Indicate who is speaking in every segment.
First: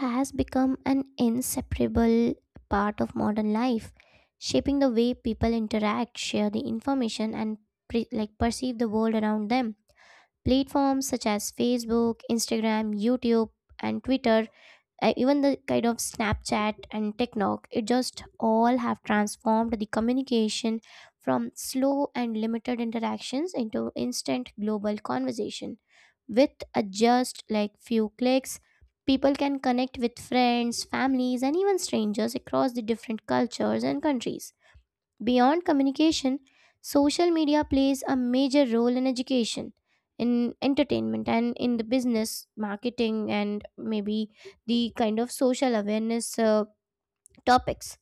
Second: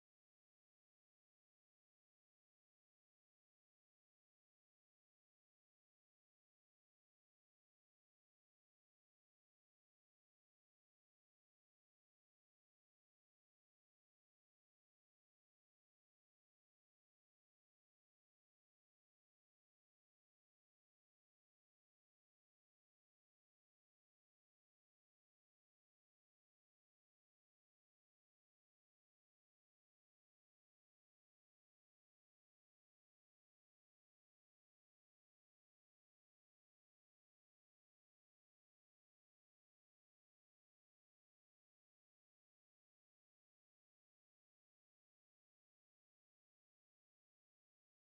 Speaker 1: has become an inseparable part of modern life, shaping the way people interact, share the information, and perceive the world around them. Platforms such as Facebook, Instagram, YouTube, and Twitter, even the kind of Snapchat and TikTok, it just all have transformed the communication from slow and limited interactions into instant global conversation. With a just like few clicks, people can connect with friends, families, and even strangers across the different cultures and countries. Beyond communication, social media plays a major role in education, in entertainment, and in the business, marketing, and maybe the kind of social awareness topics.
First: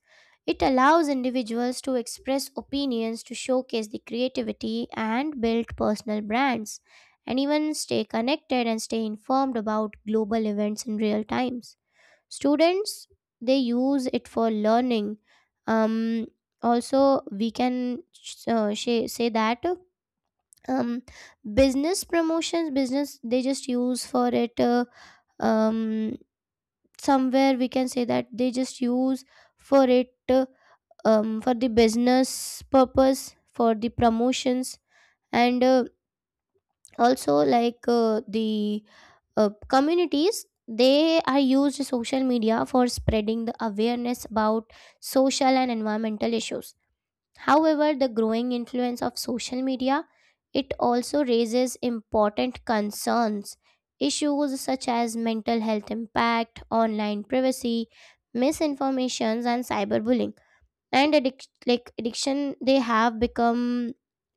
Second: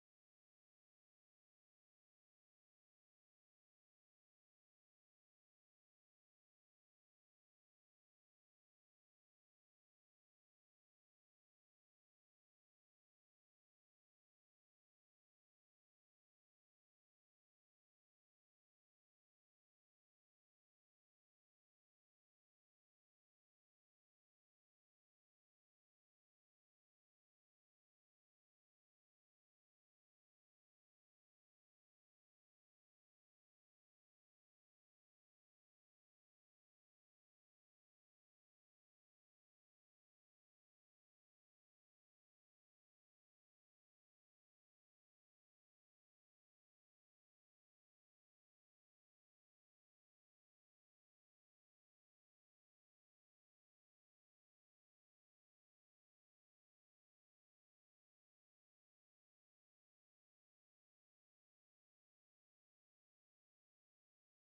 Speaker 1: It allows individuals to express opinions, to showcase the creativity, and build personal brands, and even stay connected and stay informed about global events in real times students they use it for learning, um, also we can say that, um, business promotions, business they just use for it, um, somewhere we can say that they just use for it, for the business purpose, for the promotions, and also the communities they are used social media for spreading the awareness about social and environmental issues. However, the growing influence of social media, it also raises important concerns. Issues such as mental health impact, online privacy, misinformations, and cyberbullying, and addiction, they have become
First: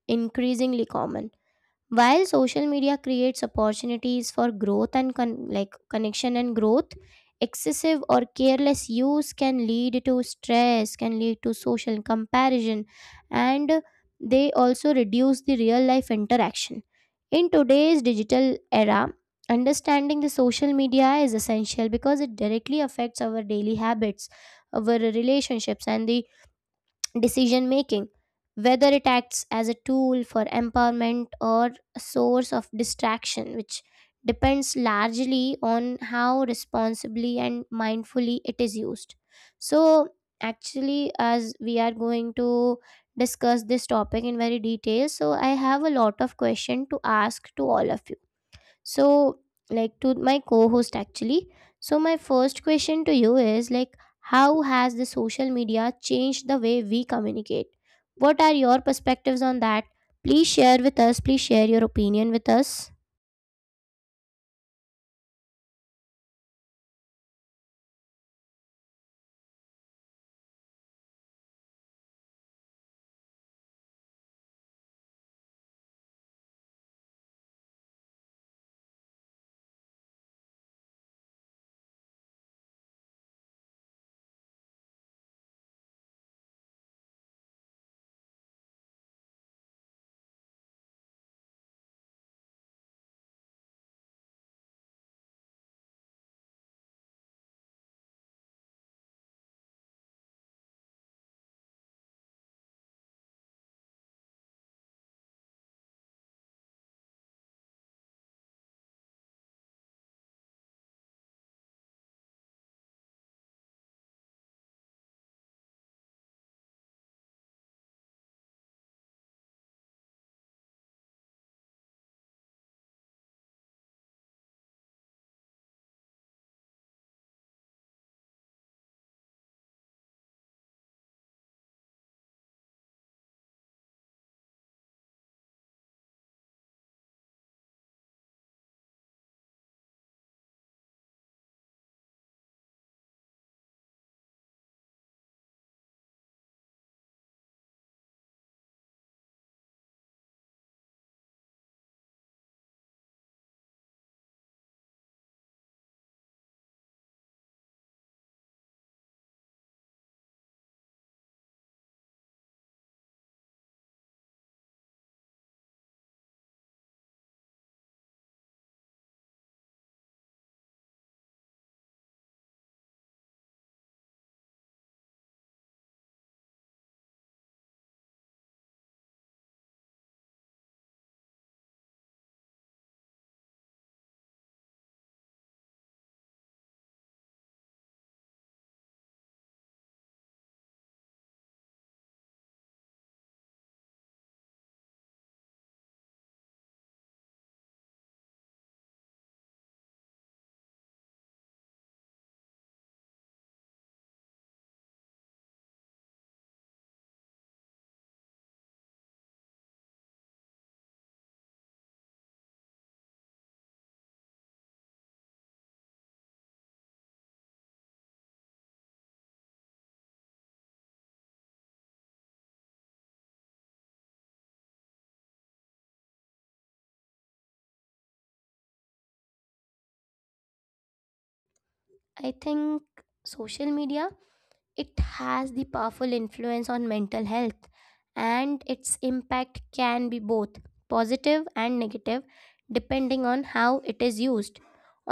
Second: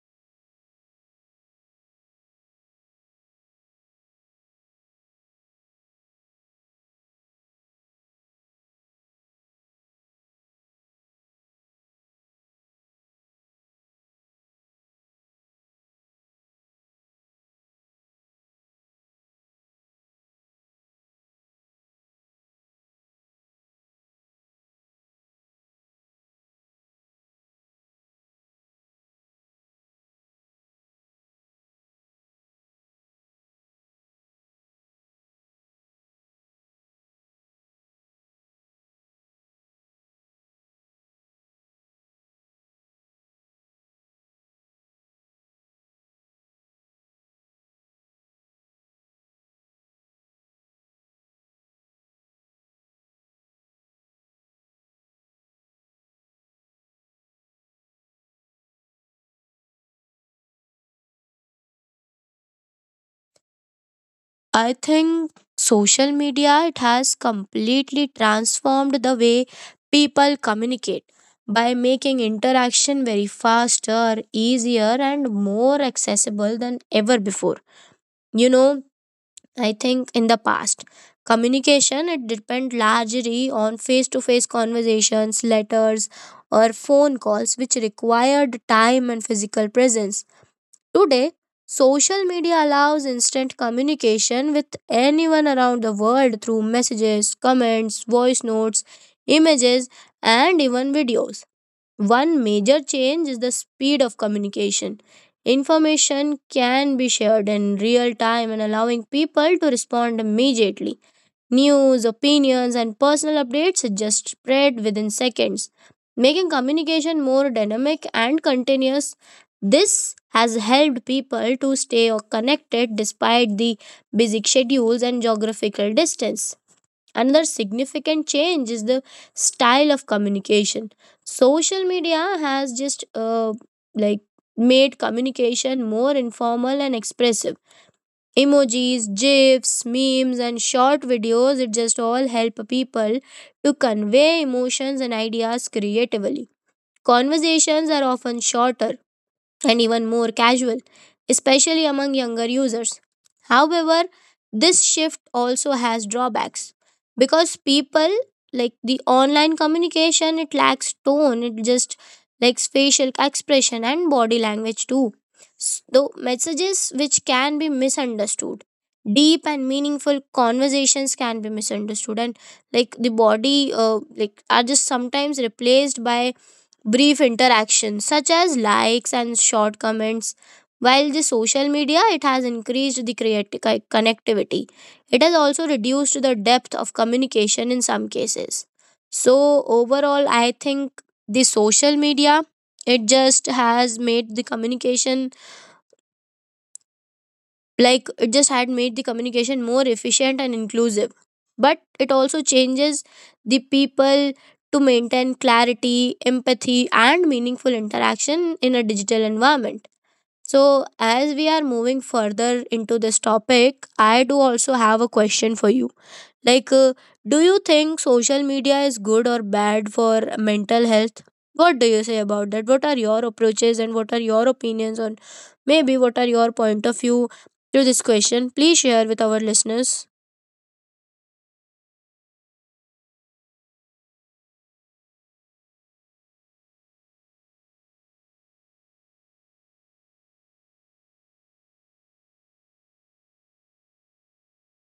Speaker 1: increasingly common. While social media creates opportunities for growth and connection and growth, excessive or careless use can lead to stress, can lead to social comparison, and they also reduce the real life interaction. In today's digital era, understanding the social media is essential because it directly affects our daily habits, our relationships, and the decision making, whether it acts as a tool for empowerment or a source of distraction, which depends largely on how responsibly and mindfully it is used. So, actually, as we are going to discuss this topic in very detail, so I have a lot of question to ask to all of you. So, like, to my co-host actually. So my first question to you is like, how has the social media changed the way we communicate? What are your perspectives on that? Please share with us, please share your opinion with us.
Speaker 2: I think social media it has completely transformed the way people communicate by making interaction very faster, easier and more accessible than ever before. You know, I think in the past communication it depend largely on face to face conversations, letters or phone calls which required time and physical presence. Today, social media allows instant communication with anyone around the world through messages, comments, voice notes, images, and even videos. One major change is the speed of communication. Information can be shared in real time and allowing people to respond immediately. News, opinions, and personal updates just spread within seconds, making communication more dynamic and continuous. This has helped people to stay connected despite the busy schedules and geographical distance. Another significant change is the style of communication. Social media has just like made communication more informal and expressive emojis, gifs, memes, and short videos, it just all help people to convey emotions and ideas creatively. Conversations are often shorter, and even more casual, especially among younger users. However, this shift also has drawbacks because people like the online communication, it lacks tone, it just lacks facial expression and body language too. So, messages which can be misunderstood, deep and meaningful conversations can be misunderstood, and like the body are just sometimes replaced by brief interactions such as likes and short comments while the social media it has increased the connectivity, it has also reduced the depth of communication in some cases. So overall I think the social media it just has made the communication, like it just had made the communication more efficient and inclusive, but it also changes the people to maintain clarity, empathy and meaningful interaction in a digital environment. So as we are moving further into this topic, I do also have a question for you, like, do you think social media is good or bad for mental health? What do you say about that? What are your approaches and what are your opinions on, maybe, what are your point of view to this question? Please share with our listeners.
Speaker 1: I think social media, it has the powerful influence on mental health, and its impact can be both positive and negative depending on how it is used.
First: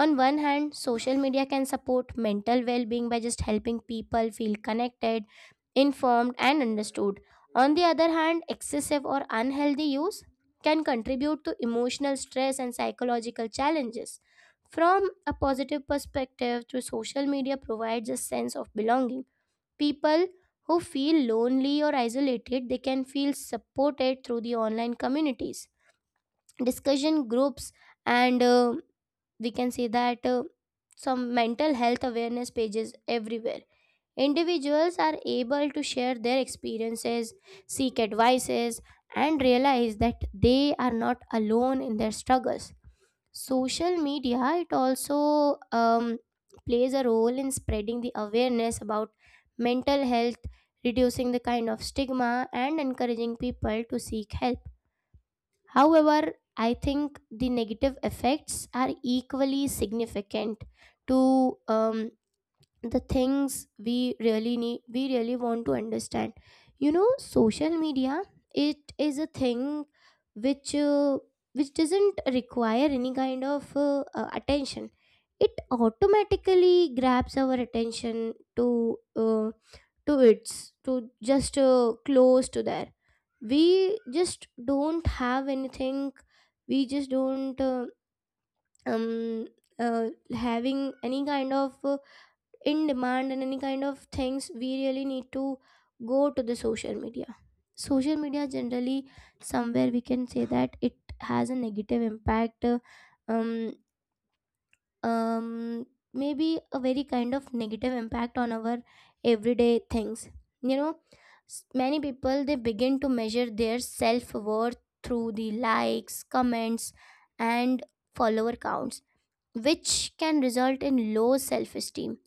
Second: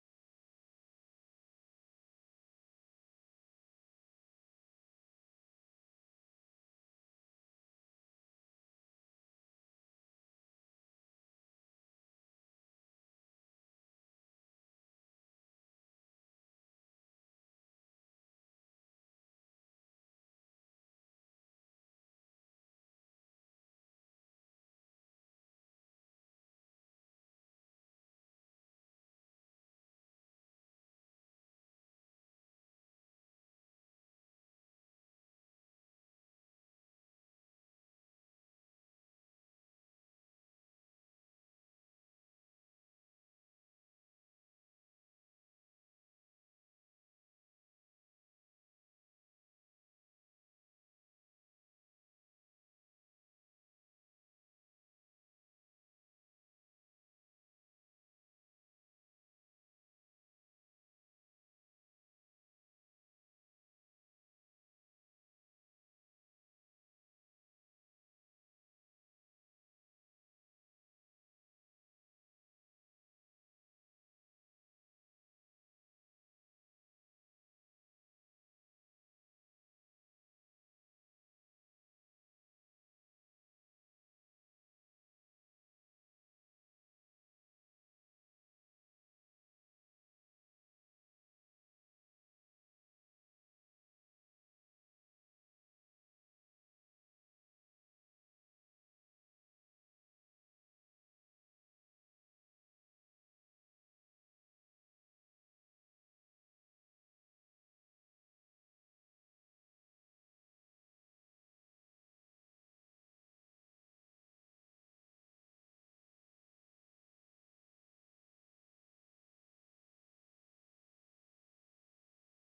Speaker 1: On one hand, social media can support mental well being by just helping people feel connected, informed, and understood. On the other hand, excessive or unhealthy use can contribute to emotional stress and psychological challenges. From a positive perspective, through social media provides a sense of belonging. People who feel lonely or isolated, they can feel supported through the online communities, discussion groups, and we can say that some mental health awareness pages everywhere. Individuals are able to share their experiences, seek advices, and realize that they are not alone in their struggles. Social media it also plays a role in spreading the awareness about mental health, reducing the kind of stigma and encouraging people to seek help. However, I think the negative effects are equally significant. To the things we really need, we really want to understand, you know, social media, it is a thing which uh, which doesn't require any kind of attention. It automatically grabs our attention to its, to just close to there. We just don't have anything, we just don't um uh, having any kind of in demand and any kind of things we really need to go to the social media. Social media generally, somewhere we can say that it has a negative impact, um um maybe a very kind of negative impact on our everyday things. You know, many people they begin to measure their self worth through the likes, comments, and follower counts, which can result in low self esteem,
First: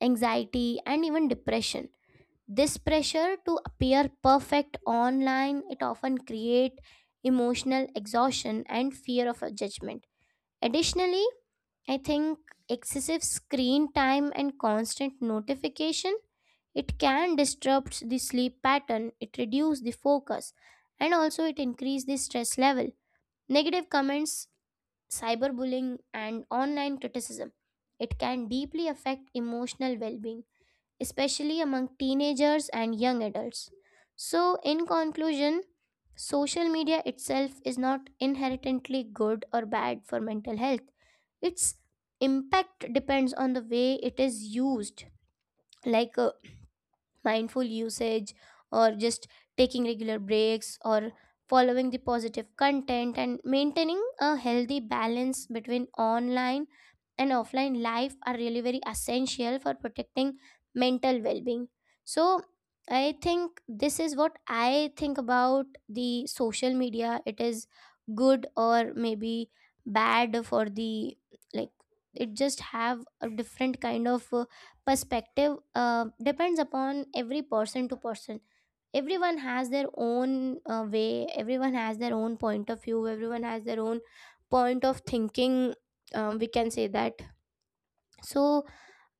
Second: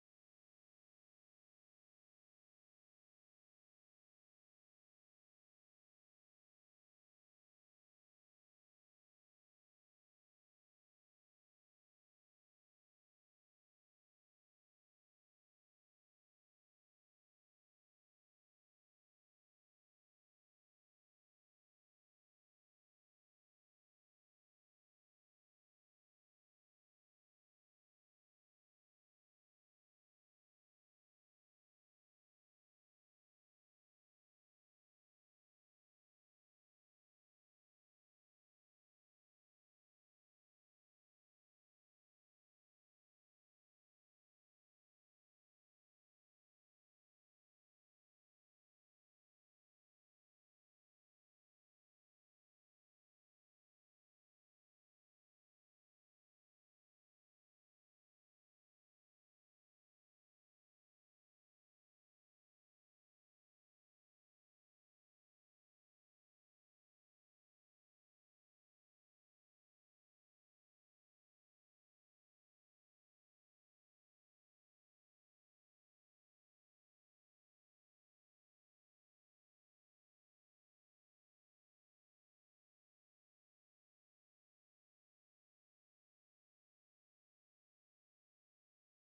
Speaker 1: anxiety, and even depression. This pressure to appear perfect online, it often create emotional exhaustion and fear of a judgment. Additionally, I think excessive screen time and constant notification, it can disrupt the sleep pattern, it reduce the focus, and also it increase the stress level. Negative comments, cyberbullying, and online criticism, it can deeply affect emotional well being, especially among teenagers and young adults. So, in conclusion, social media itself is not inherently good or bad for mental health. Its impact depends on the way it is used. Like uh, mindful usage, or just taking regular breaks, or following the positive content and maintaining a healthy balance between online and offline life are really very essential for protecting mental well-being. So I think this is what I think about the social media, it is good or maybe bad for the, like, it just have a different kind of perspective, depends upon every person to person. Everyone has their own way, everyone has their own point of view, everyone has their own point of thinking, we can say that. So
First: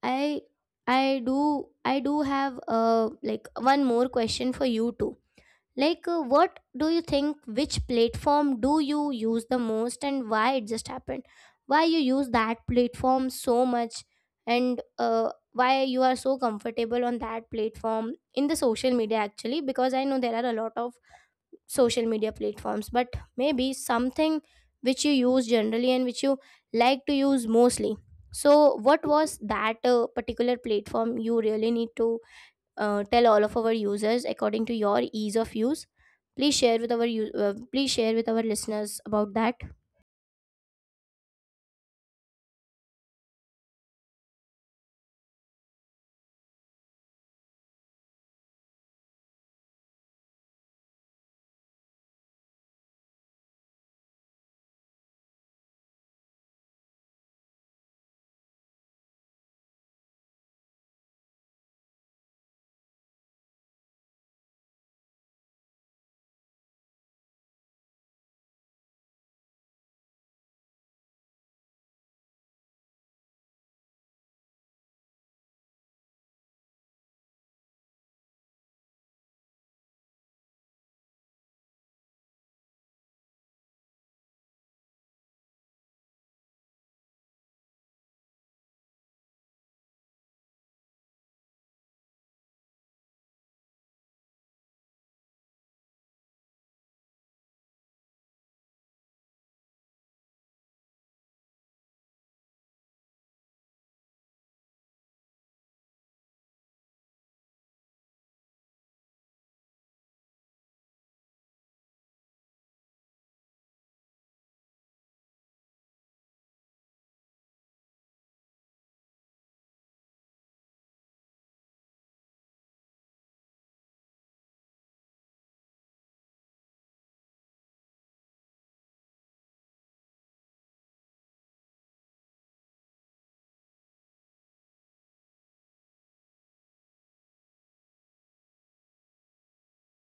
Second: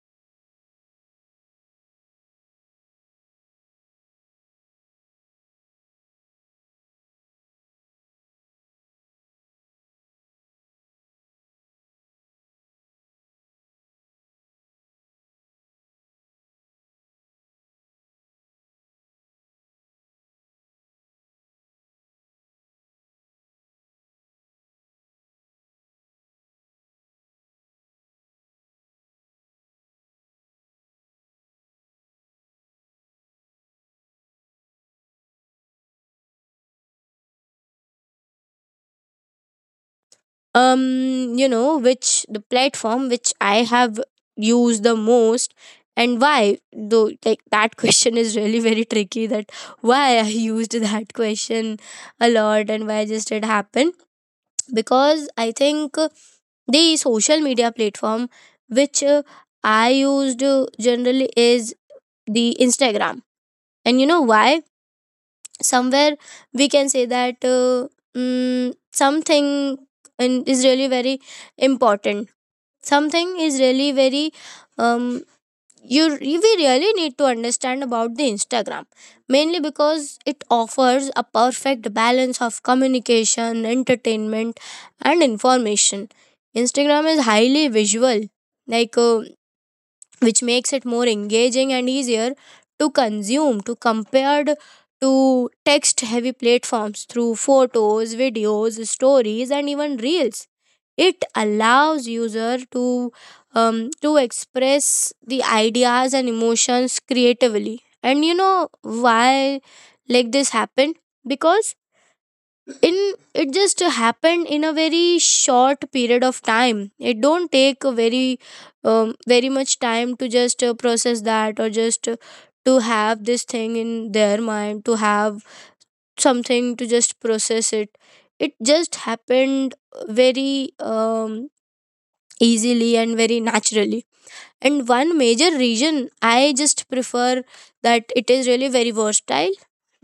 Speaker 1: i I do, I do have like one more question for you too, like, what do you think? Which platform do you use the most, and why it just happened? Why you use that platform so much, and why you are so comfortable on that platform in the social media actually? Because I know there are a lot of social media platforms, but maybe something which you use generally and which you like to use mostly. So, what was that particular platform you really need to tell all of our users according to your ease of use. Please share with our please share with our listeners about that.
Speaker 2: You know, which the platform which I have used the most and why though, like that question is really very tricky, that why I used that question a lot and why just it happened, because I think the social media platform which I used generally is the Instagram. And you know why? Somewhere we can say that something in, is really very important. Something is really very um, you we really need to understand about the Instagram, mainly because it offers a perfect balance of communication, entertainment and information. Instagram is highly visual, like uh, which makes it more engaging and easier to consume to compared to text heavy platforms through photos, videos, stories and even reels. It allows user to express the ideas and emotions creatively. And you know why like this happened? Because in it just happened in a very short period of time, it don't take a very very much time to just process that or just to have this thing in their mind, to have something to just process it. It just happened very easily and very naturally. And one major reason I just prefer that it is really very versatile,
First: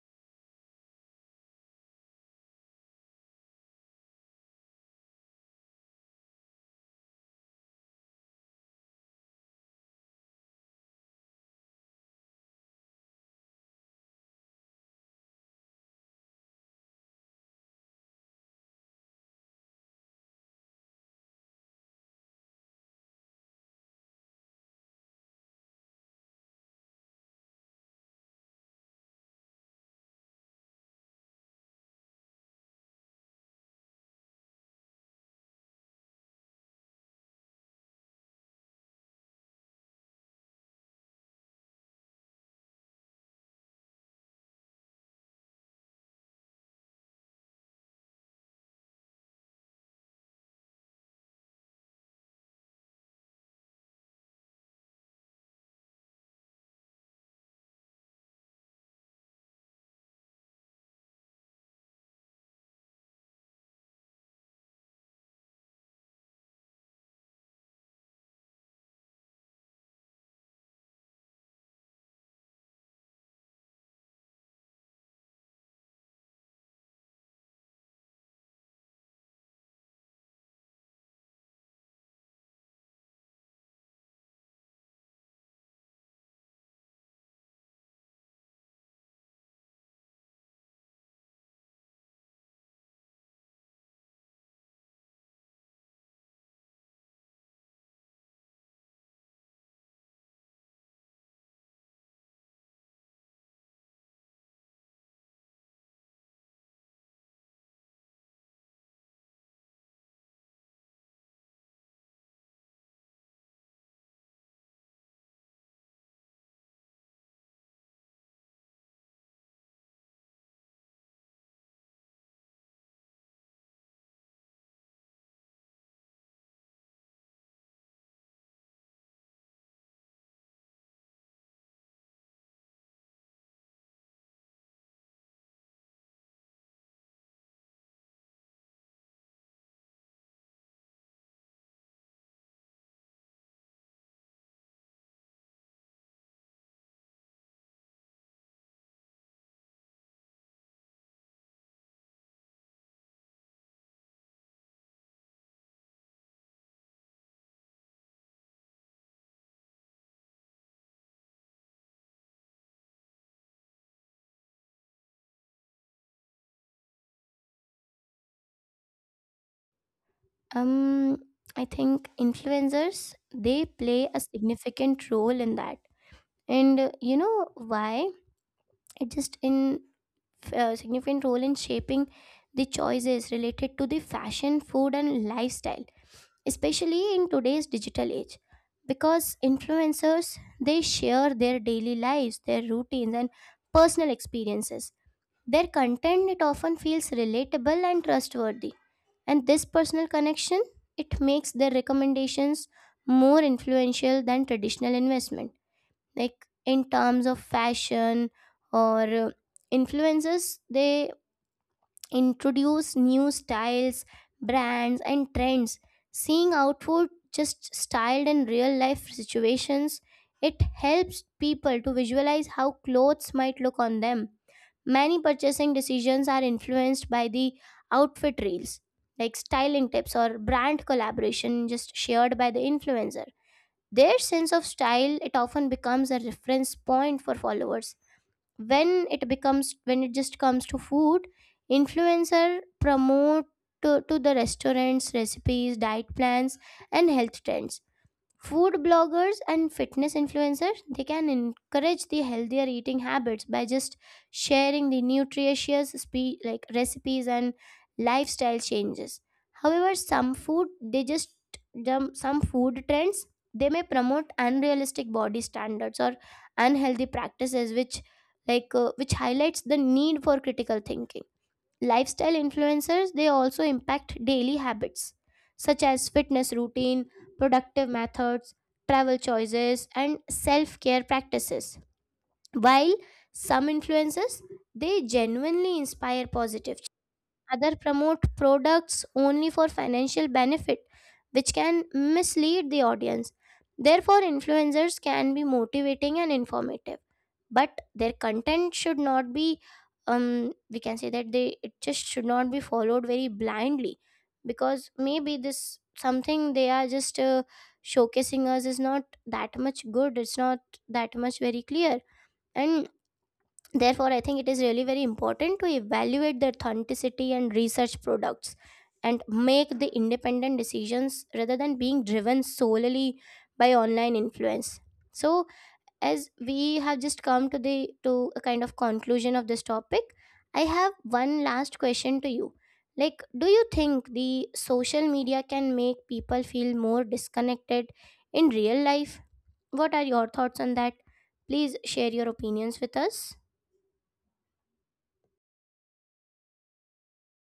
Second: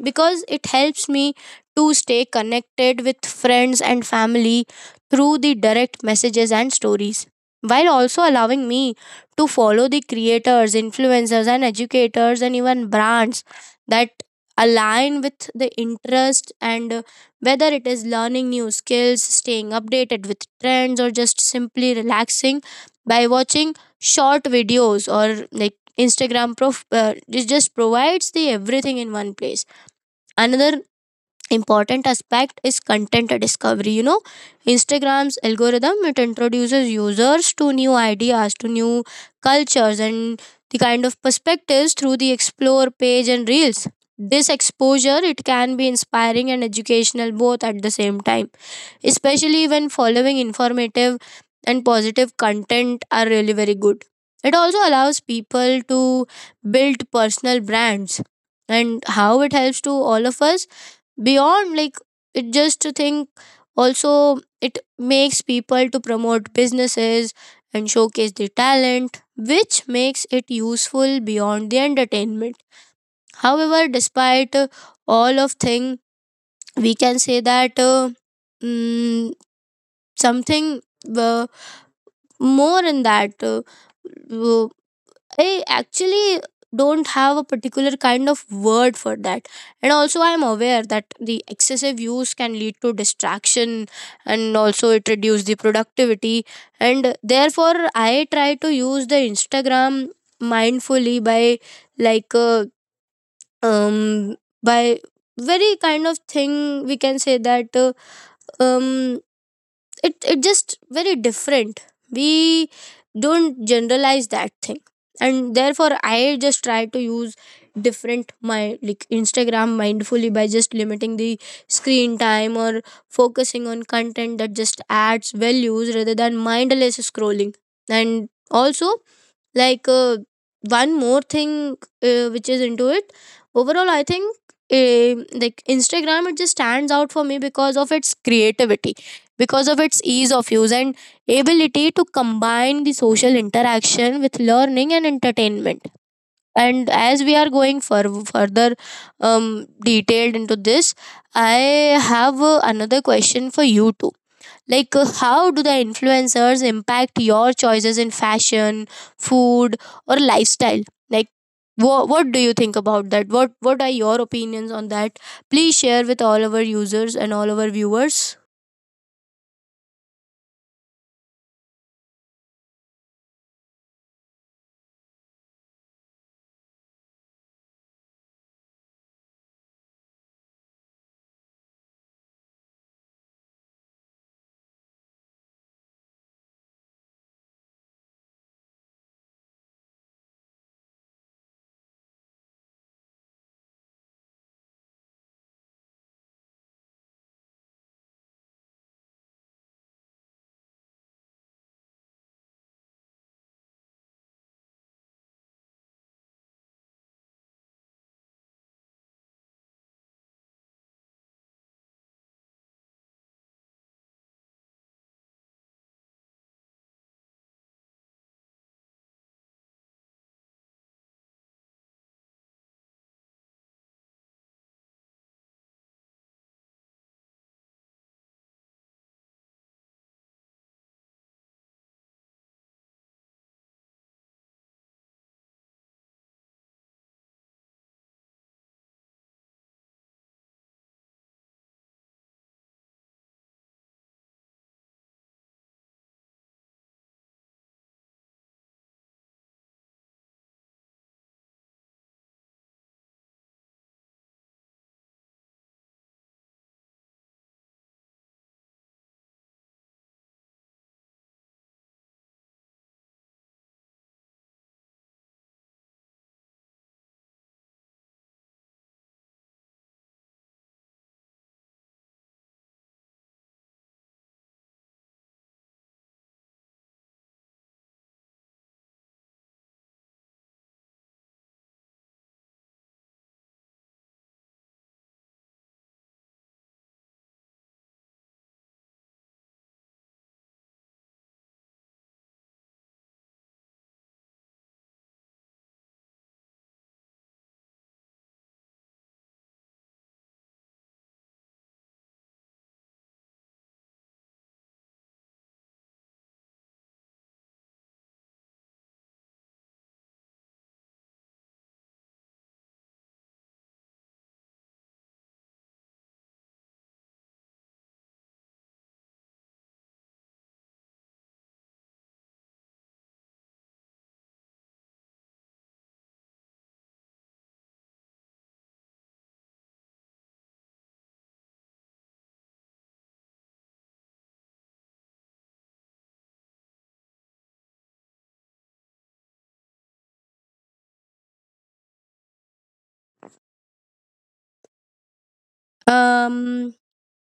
Speaker 2: because it helps me to stay connected with friends and family through the direct messages and stories, while also allowing me to follow the creators, influencers and educators and even brands that align with the interest. And whether it is learning new skills, staying updated with trends or just simply relaxing by watching short videos, or like Instagram prof it just provides the everything in one place. Another important aspect is content discovery. You know, Instagram's algorithm it introduces users to new ideas, to new cultures and the kind of perspectives through the explore page and reels. This exposure it can be inspiring and educational both at the same time, especially when following informative and positive content are really very good. It also allows people to build personal brands, and how it helps to all of us beyond like, it just to think, also it makes people to promote businesses and showcase their talent, which makes it useful beyond the entertainment. However, despite all of thing we can say that mm, something uh, more in that. Uh, I actually don't have a particular kind of word for that. And also, I'm aware that the excessive use can lead to distraction and also it reduces the productivity. And therefore, I try to use the Instagram mindfully by like uh, um by very kind of thing, we can say that um it it just very different, we don't generalize that thing. And therefore I just try to use different my like Instagram mindfully by just limiting the screen time or focusing on content that just adds values rather than mindless scrolling. And also, like uh, one more thing which is into it. Overall I think, uh, like Instagram it just stands out for me because of its creativity, because of its ease of use and ability to combine the social interaction with learning and entertainment. And as we are going for further detailed into this, I have another question for you too, like, how do the influencers impact your choices in fashion, food, or lifestyle? Like, what do you think about that? What are your opinions on that? Please share with all our users and all our viewers.
Speaker 1: um I think influencers they play a significant role in that. And you know why, it just in significant role in shaping the choices related to the fashion, food, and lifestyle, especially in today's digital age. Because influencers they share their daily lives, their routines and personal experiences, their content it often feels relatable and trustworthy, and this personal connection it makes their recommendations more influential than traditional investment. Like in terms of fashion, or influencers they introduce new styles, brands, and trends. Seeing outward just styled in real life situations, it helps people to visualize how clothes might look on them. Many purchasing decisions are influenced by the outfit reels, like styling tips or brand collaboration just shared by the influencer. Their sense of style it often becomes a reference point for followers. When it becomes, when it just comes to food, influencer promote to the restaurants, recipes, diet plans, and health trends. Food bloggers and fitness influencers, they can encourage the healthier eating habits by just sharing the nutritious recipes and lifestyle changes. However, some food they just jump, some food trends they may promote unrealistic body standards or unhealthy practices, which which highlights the need for critical thinking. Lifestyle influencers, they also impact daily habits such as fitness routine, productive methods, travel choices, and self-care practices. While some influencers, they genuinely inspire positive change. Other promote products only for financial benefit, which can mislead the audience. Therefore, influencers can be motivating and informative, but their content should not be, we can say that, they, it just should not be followed very blindly, because maybe this something they are just showcasing us is not that much good, it's not that much very clear. And therefore I think it is really very important to evaluate the authenticity and research products and make the independent decisions rather than being driven solely by online influence. So, as we have just come to the, to a kind of conclusion of this topic, I have one last question to you, like, do you think the social media can make people feel more disconnected in real life? What are your thoughts on that? Please share your opinions with us.
Speaker 2: Um,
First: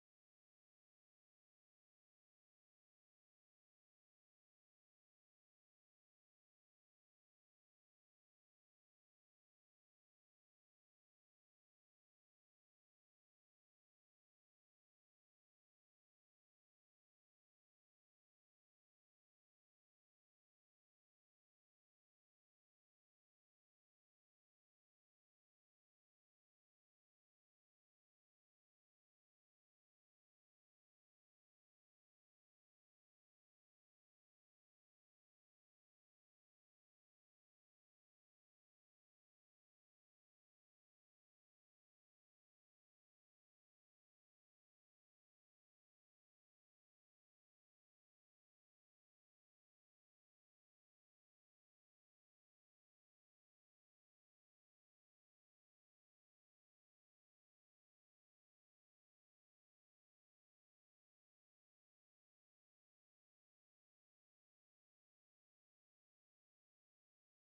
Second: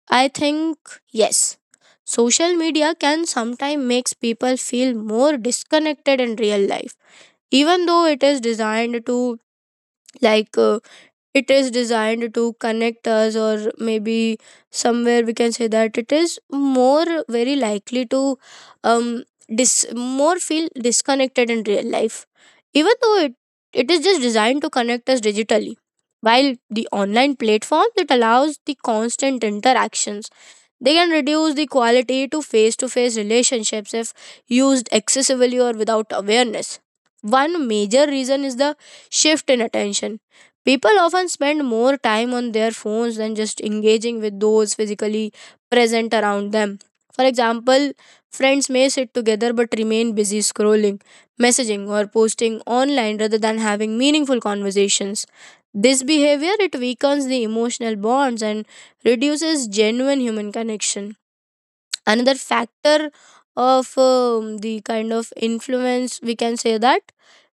Speaker 2: I think yes. Social media can sometimes makes people feel more disconnected in real life, even though it is designed to like. It is designed to connect us, or maybe somewhere we can say that it is more very likely to um dis- more feel disconnected in real life, even though it is just designed to connect us digitally. While the online platform that allows the constant interactions, they can reduce the quality to face relationships if used excessively or without awareness. One major reason is the shift in attention. People often spend more time on their phones than just engaging with those physically present around them. For example, friends may sit together but remain busy scrolling, messaging, or posting online rather than having meaningful conversations. This behavior it weakens the emotional bonds and reduces genuine human connection. Another factor of the kind of influence, we can say that,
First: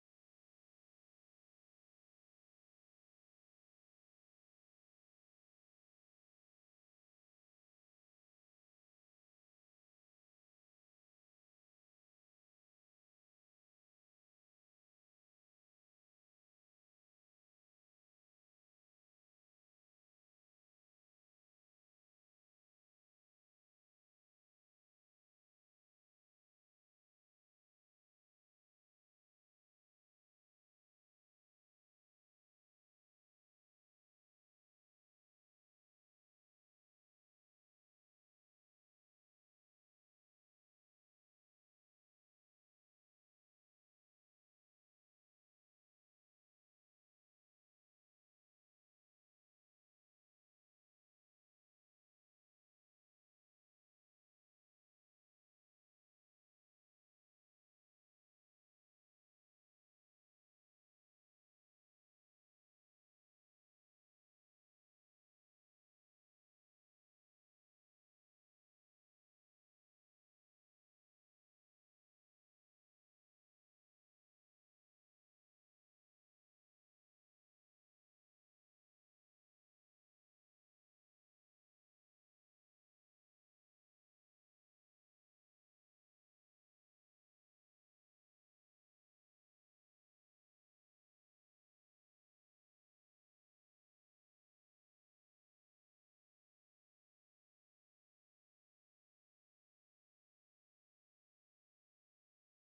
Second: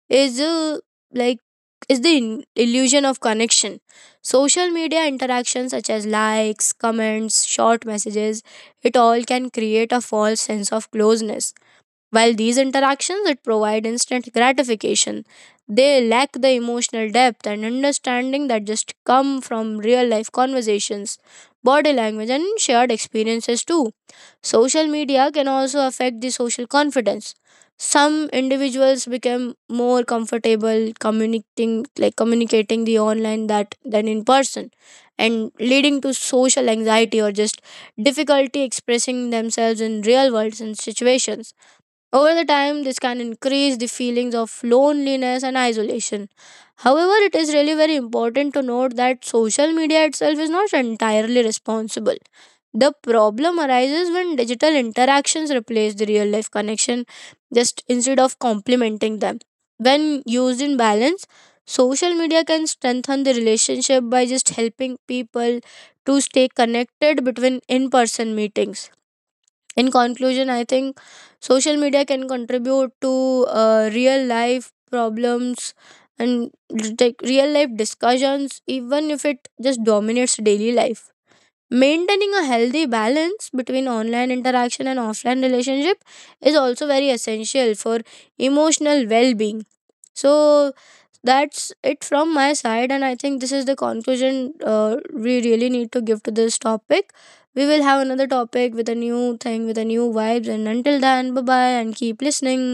Speaker 2: is like is the illusion of connection. Social media interactions such as likes, comments, short messages, it all can create a false sense of closeness. While these interactions it provide instant gratification, they lack the emotional depth and understanding that just come from real life conversations, body language and shared experiences too. Social media can also affect the social confidence. Some individuals become more comfortable communicating the online that than in person, and leading to social anxiety or just difficulty expressing themselves in real world and situations. Over the time, this can increase the feelings of loneliness and isolation. However, it is really very important to note that social media itself is not entirely responsible. The problem arises when digital interactions replace the real life connection, just instead of complementing them. When used in balance, social media can strengthen the relationship by just helping people to stay connected between in person meetings. In conclusion, I think social media can contribute to real life problems and like real life discussions, even if it just dominates daily life. Maintaining a healthy balance between online interaction and offline relationship is also very essential for emotional well being. So, that's it from my side, and I think this is the conclusion we really need to give to this topic. We will have another topic with a new thing, with a new vibes, and until then, bye bye and keep listening.